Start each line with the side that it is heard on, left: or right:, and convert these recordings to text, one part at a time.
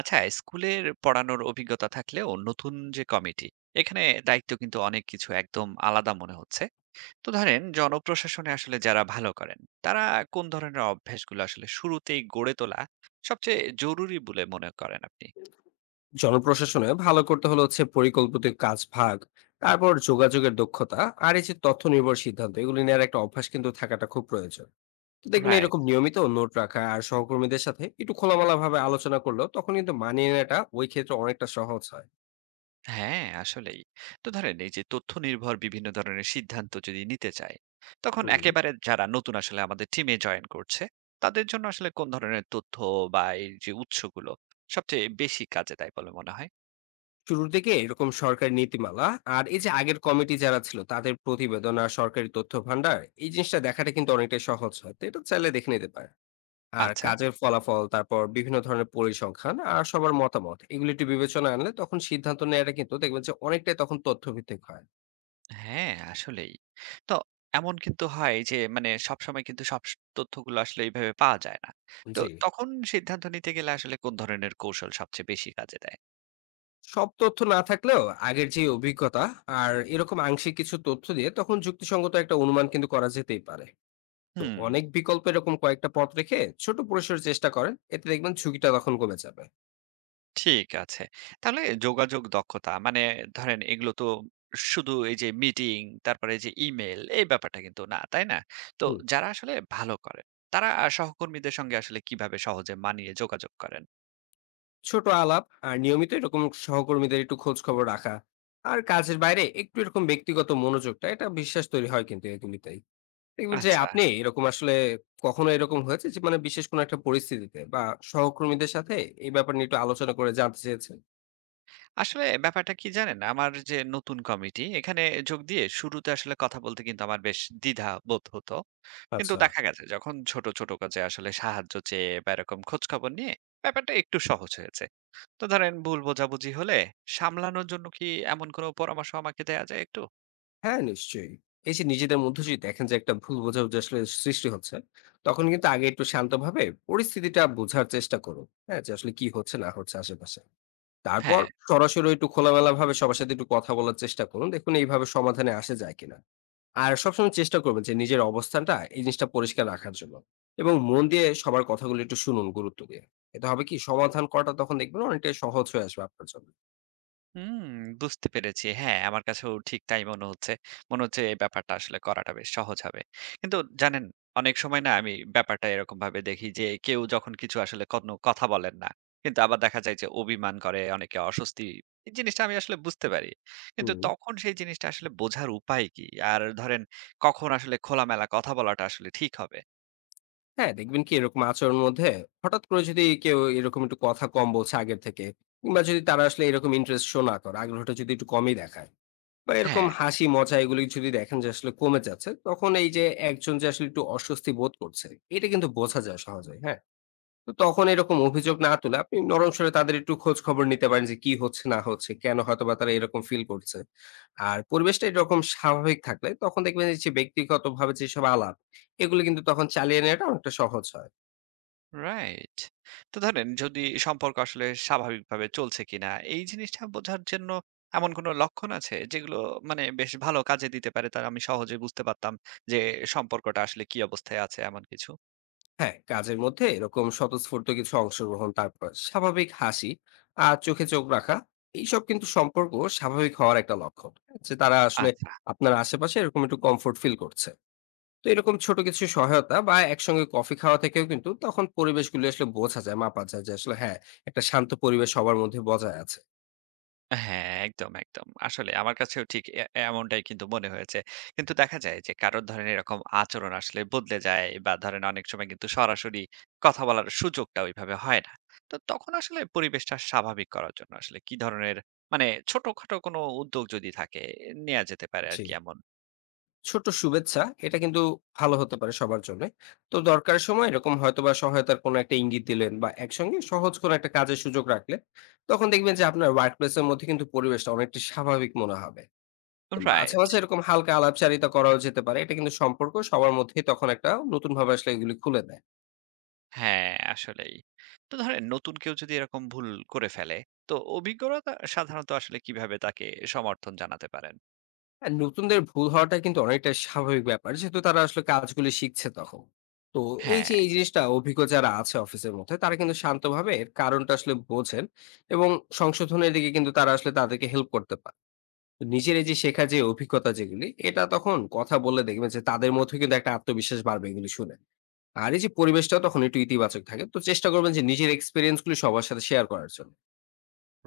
right: আচ্ছা, স্কুলের পড়ানোর অভিজ্ঞতা থাকলেও নতুন যে কমিটি, এখানে দায়িত্ব কিন্তু অনেক কিছু একদম আলাদা মনে হচ্ছে। তো ধরেন জনপ্রশাসনে আসলে যারা ভালো করেন, তারা কোন ধরনের অভ্যাসগুলো আসলে শুরুতেই গড়ে তোলা সবচেয়ে জরুরি বলে মনে করেন আপনি?
left: জনপ্রশাসনে ভালো করতে হলে হচ্ছে পরিকল্পিত কাজ ভাগ তারপর যোগাযোগের দক্ষতা আর এই যে তথ্য নির্ভর সিদ্ধান্ত এগুলি নেওয়ার একটা অভ্যাস কিন্তু থাকাটা খুব প্রয়োজন। তো দেখবেন
right: রাইট।
left: এরকম নিয়মিত নোট রাখা আর সহকর্মীদের সাথে একটু খোলামেলা ভাবে আলোচনা করলো তখন কিন্তু মানিয়ে নেওয়াটা ওই ক্ষেত্রে অনেকটা সহজ হয়।
right: হ্যাঁ, আসলেই। তো ধরেন এই যে তথ্য নির্ভর বিভিন্ন ধরনের সিদ্ধান্ত যদি নিতে চায়, তখন
left: হুম।
right: একেবারে যারা নতুন আসলে আমাদের টিমে জয়েন করছে, তাদের জন্য আসলে কোন ধরনের তথ্য বা এই যে উৎসগুলো সবচেয়ে বেশি কাজে দেয় বলে মনে হয়?
left: শুরুর দিকে এরকম সরকারি নীতিমালা আর এই যে আগের কমিটি যারা ছিল তাদের প্রতিবেদন আর সরকারি তথ্য ভান্ডার এই জিনিসটা দেখাটা কিন্তু অনেকটাই সহজ হয়, তো এটা চাইলে দেখে নিতে পারে। আর
right: আচ্ছা।
left: কাজের ফলাফল, তারপর বিভিন্ন ধরনের পরিসংখ্যান আর সবার মতামত এগুলি একটু বিবেচনায় আনলে তখন সিদ্ধান্ত নেওয়াটা কিন্তু দেখবেন যে অনেকটাই তখন তথ্যভিত্তিক হয়।
right: হ্যাঁ, আসলেই। তো এমন কিন্তু হয় যে মানে সবসময় কিন্তু সব তথ্যগুলো আসলে এইভাবে পাওয়া যায় না। তো
left: জি।
right: তখন সিদ্ধান্ত নিতে গেলে আসলে কোন ধরনের কৌশল সবচেয়ে বেশি কাজে দেয়?
left: সব তথ্য না থাকলেও আগের যে অভিজ্ঞতা আর এরকম আংশিক কিছু তথ্য দিয়ে তখন যুক্তিসঙ্গত একটা অনুমান কিন্তু করা যেতেই পারে। তো
right: হুম,
left: অনেক বিকল্প এরকম কয়েকটা পথ রেখে ছোট পরিসরে চেষ্টা করেন, এতে দেখবেন ঝুঁকিটা তখন কমে যাবে।
right: ঠিক আছে। তাহলে যোগাযোগ দক্ষতা মানে ধরেন এগুলো তো শুধু এই যে মিটিং তারপরে এই যে ইমেইল এই ব্যাপারটা কিন্তু না, তাই না? তো
left: হুম।
right: যারা আসলে ভালো করে তারা সহকর্মীদের সঙ্গে আসলে কিভাবে সহজে মানিয়ে যোগাযোগ করেন?
left: ছোট আলাপ আর নিয়মিত এরকম সহকর্মীদের একটু খোঁজ খবর রাখা আর কাজের বাইরে একটু এরকম ব্যক্তিগত মনোযোগটা, এটা বিশ্বাস তৈরি হয় কিন্তু এগুলিতেই। দেখবেন যে
right: আচ্ছা।
left: আপনি এরকম আসলে কখনো এরকম হয়েছে যে মানে বিশেষ কোনো একটা পরিস্থিতিতে বা সহকর্মীদের সাথে এই ব্যাপার নিয়ে একটু আলোচনা করে জানতে চেয়েছেন।
right: আসলে ব্যাপারটা কি জানেন? আমার যে নতুন কমিটি, এখানে যোগ দিয়ে শুরুতে আসলে কথা বলতে কিন্তু আমার বেশ দ্বিধা বোধ হতো। কিন্তু
left: আচ্ছা।
right: দেখা গেছে যখন ছোট, ছোট কাজে আসলে সাহায্য চেয়ে বা এরকম খোঁজখবর নিয়ে ব্যাপারটা একটু সহজ হয়েছে। তো ধরেন ভুল বোঝাবুঝি হলে সামলানোর জন্য কি এমন কোনো পরামর্শ আমাকে দেয়া যায় একটু?
left: হ্যাঁ, নিশ্চয়ই। এই যে নিজেদের মধ্যে যদি দেখেন যে একটা ভুল বোঝাবুঝি আসলে সৃষ্টি হচ্ছে, তখন কিন্তু আগে একটু শান্তভাবে পরিস্থিতিটা বোঝার চেষ্টা করুন, হ্যাঁ, যে আসলে কি হচ্ছে না হচ্ছে আশেপাশে। তারপর
right: হ্যাঁ।
left: সরাসরি একটু খোলামেলা ভাবে সবার সাথে একটু কথা বলার চেষ্টা করুন। দেখুন এইভাবে সমাধানে আসা যায় কিনা। আর সবসময় চেষ্টা করবেন যে নিজের অবস্থানটা এই জিনিসটা পরিষ্কার রাখার জন্য। এবং মন দিয়ে সবার কথাগুলো একটু শুনুন গুরুত্ব দিয়ে। এটা হবে কি সমাধান করাটা তখন দেখবেন অনেকটাই সহজ হয়ে আসবে আপনার জন্য।
right: হুম, বুঝতে পেরেছি। হ্যাঁ, আমার কাছেও ঠিক তাই মনে হচ্ছে। মনে হচ্ছে এই ব্যাপারটা আসলে করাটা বেশ সহজ হবে। কিন্তু জানেন, অনেক সময় না আমি ব্যাপারটা এরকমভাবে দেখি যে কেউ যখন কিছু আসলে কোনো কথা বলেন না। কিন্তু আবার দেখা যায় যে অভিমান করে, অনেকে অস্বস্তি। এই জিনিসটা আমি আসলে বুঝতে পারি। কিন্তু
left: হুম।
right: তখন সেই জিনিসটা আসলে বোঝার উপায় কি? আর ধরেন কখন আসলে খোলামেলা কথা বলাটা আসলে ঠিক হবে?
left: হ্যাঁ, দেখবেন কি এরকম আচরণের মধ্যে হঠাৎ করে যদি কেউ এরকম একটু কথা কম বলছে আগের থেকে, কিংবা যদি তারা আসলে এরকম ইন্টারেস্ট শো না করে, আগ্রহটা যদি একটু কমই দেখায়, বা এরকম
right: হ্যাঁ।
left: হাসি মজা এগুলি যদি দেখেন যে আসলে কমে যাচ্ছে, তখন এই যে একজন যে আসলে একটু অস্বস্তি বোধ করছে এটা কিন্তু বোঝা যায় সহজে, হ্যাঁ। তো তখন এরকম অভিযোগ না তুলে আপনি নরম স্বরে তাদের একটু খোঁজ খবর নিতে পারেন যে কি হচ্ছে না হচ্ছে, কেন হয়তো বা তারা এরকম ফিল করছে। আর পরিবেশটা এরকম স্বাভাবিক থাকলে তখন দেখবেন যে ব্যক্তিগত ভাবে যেসব আলাপ এগুলো কিন্তু তখন চালিয়ে নেওয়াটা অনেকটা সহজ হয়।
right: রাইট। তো ধরেন যদি সম্পর্ক আসলে স্বাভাবিকভাবে চলছে কিনা এই জিনিসটা বোঝার জন্য এমন কোনো লক্ষণ আছে যেগুলো মানে বেশ ভালো কাজে দিতে পারে তার আমি সহজে বুঝতে পারতাম যে সম্পর্কটা আসলে কি অবস্থায় আছে এমন কিছু?
left: হ্যাঁ, কাজের মধ্যে এরকম স্বতঃস্ফূর্ত কিছু অংশগ্রহণ, তারপর স্বাভাবিক হাসি আর চোখে চোখ রাখা, এইসব কিন্তু সম্পর্ক স্বাভাবিক হওয়ার একটা লক্ষণ যে তারা আসলে
right: আচ্ছা।
left: আপনার আশেপাশে এরকম একটু কমফোর্ট ফিল করছে। তো এরকম ছোট কিছু সহায়তা বা একসঙ্গে কফি খাওয়া থেকেও কিন্তু তখন পরিবেশগুলো আসলে বোঝা যায়, মাপা যায় যে আসলে হ্যাঁ, একটা শান্ত পরিবেশ সবার মধ্যে বজায় আছে।
right: হ্যাঁ, একদম, একদম। আসলে আমার কাছেও ঠিক এমনটাই কিন্তু মনে হয়েছে। কিন্তু দেখা যায় যে কারোর ধরেন এরকম আচরণ আসলে বদলে যায় বা ধরেন অনেক সময় কিন্তু সরাসরি কথা বলার সুযোগটা ওইভাবে হয় না। তো তখন আসলে পরিবেশটা স্বাভাবিক করার জন্য আসলে কি ধরনের মানে ছোটখাটো কোনো উদ্যোগ যদি থাকে নেয়া যেতে পারে
left: জি।
right: আরকি এমন?
left: ছোট শুভেচ্ছা এটা কিন্তু ভালো হতে পারে সবার জন্য। তো দরকারের সময় এরকম হয়তোবা সহায়তার কোনো একটা ইঙ্গিত দিলেন বা একসঙ্গে সহজ কোনো একটা কাজের সুযোগ রাখলে, তখন দেখবেন যে আপনার ওয়ার্ক প্লেসের মধ্যে কিন্তু পরিবেশটা অনেকটা স্বাভাবিক মনে হবে। তো মাঝে
right: রাইট।
left: মাঝে এরকম হালকা আলাপচারিতা করাও যেতে পারে, এটা কিন্তু সম্পর্ক সবার মধ্যেই তখন একটা নতুন ভাবে আসলে এগুলি খুলে দেয়।
right: হ্যাঁ, আসলেই। তো ধরেন নতুন কেউ যদি এরকম ভুল করে ফেলে, তো অভিজ্ঞরা সাধারণত আসলে কিভাবে তাকে সমর্থন জানাতে পারেন?
left: হ্যাঁ, নতুনদের ভুল হওয়াটা কিন্তু অনেকটা স্বাভাবিক ব্যাপার। যেহেতু তারা আসলে কাজগুলি শিখছে তখন। তো এই যে
right: হ্যাঁ।
left: এই জিনিসটা অভিজ্ঞ যারা আছে অফিসের মধ্যে তারা কিন্তু শান্তভাবে এর কারণটা আসলে বোঝেন এবং সংশোধনের দিকে কিন্তু তারা আসলে তাদেরকে হেল্প করতে পারে। তো নিজের এই যে শেখা যে অভিজ্ঞতা যেগুলি, এটা তখন কথা বললে দেখবেন যে তাদের মধ্যে কিন্তু একটা আত্মবিশ্বাস বাড়বে এগুলি শুনে। আর এই যে পরিবেশটাও তখন একটু ইতিবাচক থাকে। তো চেষ্টা করবেন যে নিজের এক্সপেরিয়েন্স গুলি সবার সাথে শেয়ার করার জন্য।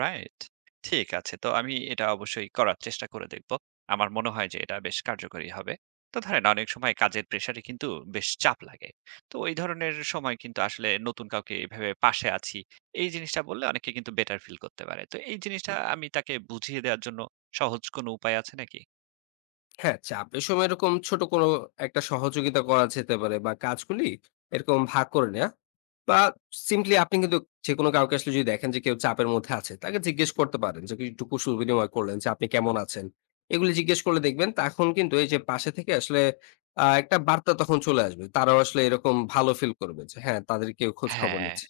right: রাইট। ঠিক আছে। তো আমি এটা অবশ্যই করার চেষ্টা করে দেখব। আমার মনে হয় যে এটা বেশ কার্যকরী হবে। তো ধরেন অনেক সময় কাজের প্রেশারে কিন্তু বেশ চাপ লাগে। তো ওই ধরনের সময় কিন্তু আসলে নতুন কাউকে এভাবে পাশে আছি, এই জিনিসটা বললে অনেকে কিন্তু বেটার ফিল করতে পারে। তো এই জিনিসটা হুম। আমি তাকে বুঝিয়ে দেওয়ার জন্য সহজ কোনো উপায় আছে নাকি?
left: হ্যাঁ, চাপের সময় এরকম ছোট কোনো একটা সহযোগিতা করা যেতে পারে, বা কাজগুলি এরকম ভাগ করে নেয়া, বা সিম্পলি আপনি কিন্তু যেকোনো কাউকে আসলে যদি দেখেন যে কেউ চাপের মধ্যে আছে, তাকে জিজ্ঞেস করতে পারেন, যে একটু কুশল বিনিময় করলেন যে, "আপনি কেমন আছেন?" এগুলি জিজ্ঞেস করলে দেখবেন তখন কিন্তু এই যে পাশে থেকে আসলে একটা বার্তা তখন চলে আসবে। তারাও আসলে এরকম ভালো ফিল করবে যে হ্যাঁ, তাদের কেউ খোঁজ খবর
right: হ্যাঁ,
left: নিচ্ছে।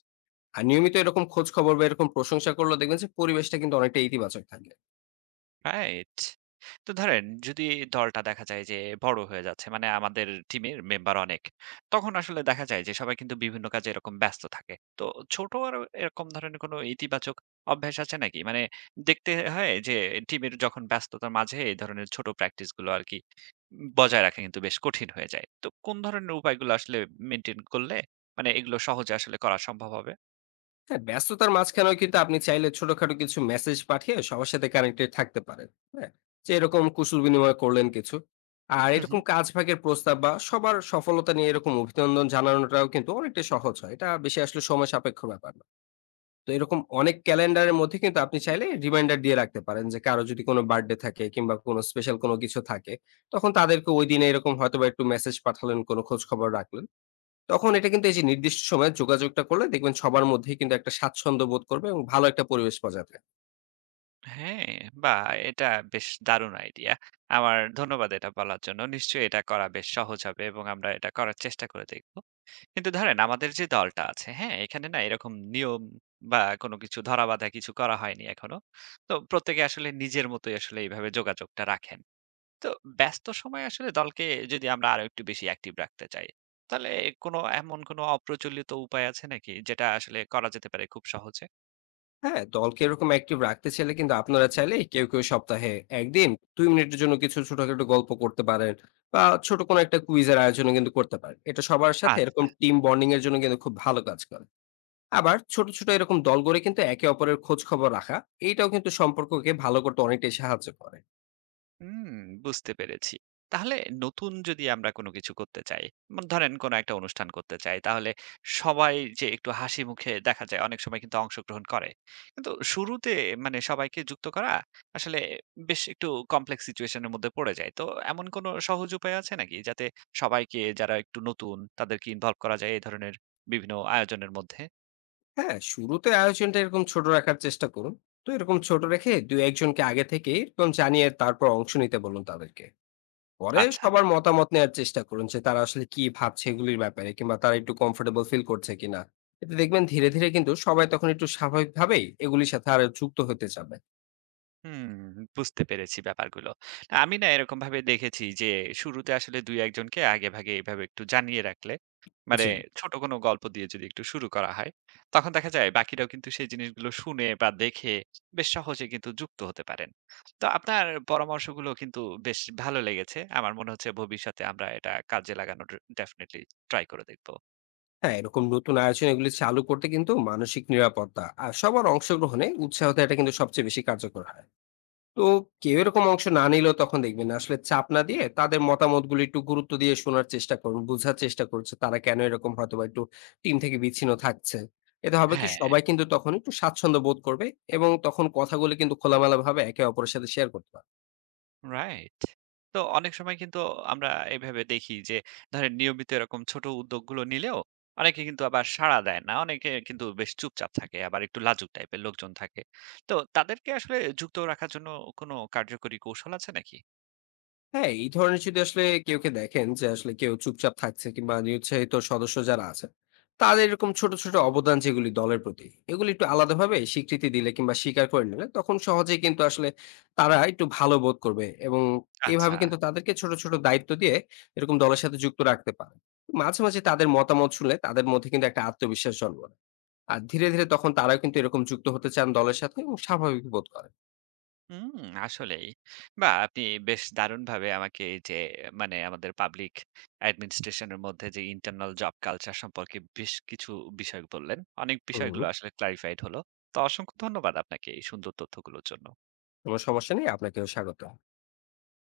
left: আর নিয়মিত এরকম খোঁজ খবর বা এরকম প্রশংসা করলে দেখবেন যে পরিবেশটা কিন্তু অনেকটা ইতিবাচক থাকে।
right: রাইট। তো ধরেন যদি দলটা দেখা যায় যে বড় হয়ে যাচ্ছে মানে আমাদের টিমের মেম্বার অনেক তখন আসলে দেখা যায় যে সবাই কিন্তু বিভিন্ন কাজে এরকম ব্যস্ত থাকে তো ছোট আর এরকম ধরনের কোনো ইতিবাচক অভ্যাস আছে নাকি মানে দেখতে হয় যে টিমের যখন ব্যস্ততার মাঝে এই ধরনের ছোট প্র্যাকটিস গুলো আর কি বজায় রাখা কিন্তু বেশ কঠিন হয়ে যায় তো কোন ধরনের উপায়গুলো আসলে মেনটেন করলে মানে এগুলো সহজে আসলে করা সম্ভব হবে।
left: হ্যাঁ, ব্যস্ততার মাঝখানেও কিন্তু আপনি চাইলে ছোটখাটো কিছু মেসেজ পাঠিয়ে সবার সাথে কানেক্টেড থাকতে পারেন। হ্যাঁ, যে এরকম কুশল বিনিময় করলেন কিছু। আর এরকম কাজ ভাগের প্রস্তাব বা সবার সফলতা নিয়ে এরকম অভিনন্দন জানানোটাও কিন্তু অনেকটা সহজ হয়, এটা বেশি আসলে সময় সাপেক্ষ ব্যাপার না। তো এরকম অনেক ক্যালেন্ডারের মধ্যে কিন্তু আপনি চাইলে রিমাইন্ডার দিয়ে রাখতে পারেন যে কারো যদি কোনো বার্থডে থাকে কিংবা কোনো স্পেশাল কোনো কিছু থাকে, তখন তাদেরকে ওই দিনে এরকম হয়তো বা একটু মেসেজ পাঠালেন, কোনো খোঁজ খবর রাখলেন, তখন এটা কিন্তু এই যে নির্দিষ্ট সময়ে যোগাযোগটা করলে দেখবেন সবার মধ্যেই কিন্তু একটা স্বাচ্ছন্দ্য বোধ করবে এবং ভালো একটা পরিবেশ পাওয়া যাবে।
right: হ্যাঁ, বাহ! এটা বেশ দারুণ আইডিয়া। আমার ধন্যবাদ এটা বলার জন্য। নিশ্চয়ই এটা করা বেশ সহজ হবে এবং আমরা এটা করার চেষ্টা করে দেখব। কিন্তু ধরেন আমাদের যে দলটা আছে, হ্যাঁ? এখানে না এরকম নিয়ম বা কোনো কিছু ধরাবাঁধা কিছু করা হয়নি এখনো। তো প্রত্যেকে আসলে নিজের মতোই আসলে এইভাবে যোগাযোগটা রাখেন। তো ব্যস্ত সময়ে আসলে দলকে যদি আমরা আরো একটু বেশি অ্যাক্টিভ রাখতে চাই, তাহলে কোনো এমন কোনো অপ্রচলিত উপায় আছে নাকি যেটা আসলে করা যেতে পারে খুব সহজে?
left: হ্যাঁ, দলকে এরকম অ্যাক্টিভ রাখতে চাইলে কিন্তু আপনারা চাইলে কেউ, কেউ সপ্তাহে ১ দিন ২ মিনিটের জন্য কিছু ছোটখাটো গল্প করতে পারেন, বা ছোট কোনো একটা কুইজের আয়োজনও কিন্তু করতে পারেন। এটা সবার সাথে
right: আচ্ছা।
left: এরকম টিম বন্ডিং এর জন্য কিন্তু খুব ভালো কাজ করে। আবার ছোট, ছোট এরকম দল গড়ে কিন্তু একে অপরের খোঁজ খবর রাখা, এইটাও কিন্তু সম্পর্ককে ভালো করতে অনেকটাই সাহায্য করে।
right: হুম, বুঝতে পেরেছি। তাহলে নতুন যদি আমরা কোনো কিছু করতে চাই, ধরেন কোনো একটা অনুষ্ঠান করতে চাই, তাহলে সবাই যে একটু হাসি মুখে দেখা যায় অনেক সময় কিন্তু অংশগ্রহণ করে। কিন্তু শুরুতে মানে সবাইকে যুক্ত করা আসলে বেশ একটু কমপ্লেক্স সিচুয়েশন এর মধ্যে পড়ে যায়। তো এমন কোনো সহজ উপায় আছে নাকি? যাতে সবাইকে যারা একটু নতুন তাদেরকে ইনভলভ করা যায় এই ধরনের বিভিন্ন আয়োজনের মধ্যে?
left: হ্যাঁ, শুরুতে আয়োজনটা এরকম ছোট রাখার চেষ্টা করুন। তো এরকম ছোট রেখে ২-১ জনকে আগে থেকে এরকম জানিয়ে তারপর অংশ নিতে বলুন তাদেরকে। পরে
right: আচ্ছা।
left: সবার মতামত নেওয়ার চেষ্টা করুন যে তারা আসলে কি ভাবছে এগুলির ব্যাপারে, কিংবা তারা একটু কমফোর্টেবল ফিল করছে কিনা। এতে দেখবেন ধীরে, ধীরে কিন্তু সবাই তখন একটু স্বাভাবিকভাবেই এগুলির সাথে আরো যুক্ত হতে যাবে।
right: হুম, বুঝতে পেরেছি ব্যাপারগুলো। আমি না এরকমভাবে দেখেছি যে শুরুতে আসলে ২-১ জনকে আগেভাগে এভাবে একটু জানিয়ে রাখলে, মানে
left: জি।
right: ছোট কোনো গল্প দিয়ে যদি একটু শুরু করা হয়, তখন দেখা যায় বাকিরাও কিন্তু সেই জিনিসগুলো শুনে বা দেখে বেশ সহজে কিন্তু যুক্ত হতে পারেন। তো আপনার পরামর্শগুলো কিন্তু বেশ ভালো লেগেছে। আমার মনে হচ্ছে ভবিষ্যতে আমরা এটা কাজে লাগানোর ডেফিনিটলি ট্রাই করে দেখব।
left: হ্যাঁ, এরকম নতুন আয়োজন এগুলি চালু করতে কিন্তু মানসিক নিরাপত্তা আর সবার অংশগ্রহণে উৎসাহ দেওয়াটা কিন্তু সবচেয়ে বেশি কার্যকর হয়। তো কেউ এরকম অংশ না নিলেও তখন দেখবেন আসলে চাপ না দিয়ে তাদের মতামতগুলো একটু গুরুত্ব দিয়ে শোনার চেষ্টা করুন, বোঝার চেষ্টা করছে তারা কেন এরকম হয়তো বা একটু টিম থেকে বিচ্ছিন্ন থাকছে। এতে হবে কি
right: হ্যাঁ।
left: সবাই কিন্তু তখন একটু স্বাচ্ছন্দ্য বোধ করবে এবং তখন কথাগুলো কিন্তু খোলামেলা ভাবে একে অপরের সাথে শেয়ার করতে পারবে।
right: রাইট। তো অনেক সময় কিন্তু আমরা এভাবে দেখি যে ধরেন নিয়মিত এরকম ছোট উদ্যোগগুলো নিলেও অনেকে কিন্তু আবার সাড়া দেয় না। অনেকে কিন্তু বেশ চুপচাপ থাকে, আবার একটু লাজুক টাইপের লোকজন থাকে। তো তাদেরকে আসলে যুক্ত রাখার জন্য কোনো কার্যকরী কৌশল আছে নাকি?
left: হ্যাঁ, এই ধরনের যদি আসলে কেউকে দেখেন যে আসলে কেউ চুপচাপ থাকছে কিংবা নিরুৎসাহিত সদস্য যারা আছে, তাদের এরকম ছোট ছোট অবদান যেগুলি দলের প্রতি, এগুলি একটু আলাদাভাবে স্বীকৃতি দিলে কিংবা স্বীকার করে নিলে তখন সহজেই কিন্তু আসলে তারা একটু ভালো বোধ করবে। এবং
right: আচ্ছা।
left: এইভাবে কিন্তু তাদেরকে ছোট ছোট দায়িত্ব দিয়ে এরকম দলের সাথে যুক্ত রাখতে পারে। মাঝে মাঝে তাদের মতামত শুনলে তাদের মধ্যে কিন্তু একটা আত্মবিশ্বাস জন্ম নেয়। আর ধীরে ধীরে তখন তারাও কিন্তু এরকম যুক্ত হতে চান দলের সাথে এবং স্বাভাবিক বোধ করে।
right: হুম, আসলেই। বাহ! আপনি বেশ দারুণভাবে আমাকে এই যে মানে আমাদের পাবলিক অ্যাডমিনিস্ট্রেশনের মধ্যে যে ইন্টারনাল জব কালচার সম্পর্কে বেশ কিছু বিষয় বললেন। অনেক
left: হম।
right: বিষয়গুলো আসলে ক্লারিফাইড হলো। তো অসংখ্য ধন্যবাদ আপনাকে এই সুন্দর তথ্যগুলোর জন্য।
left: কোনো সমস্যা নেই, আপনাকেও স্বাগত।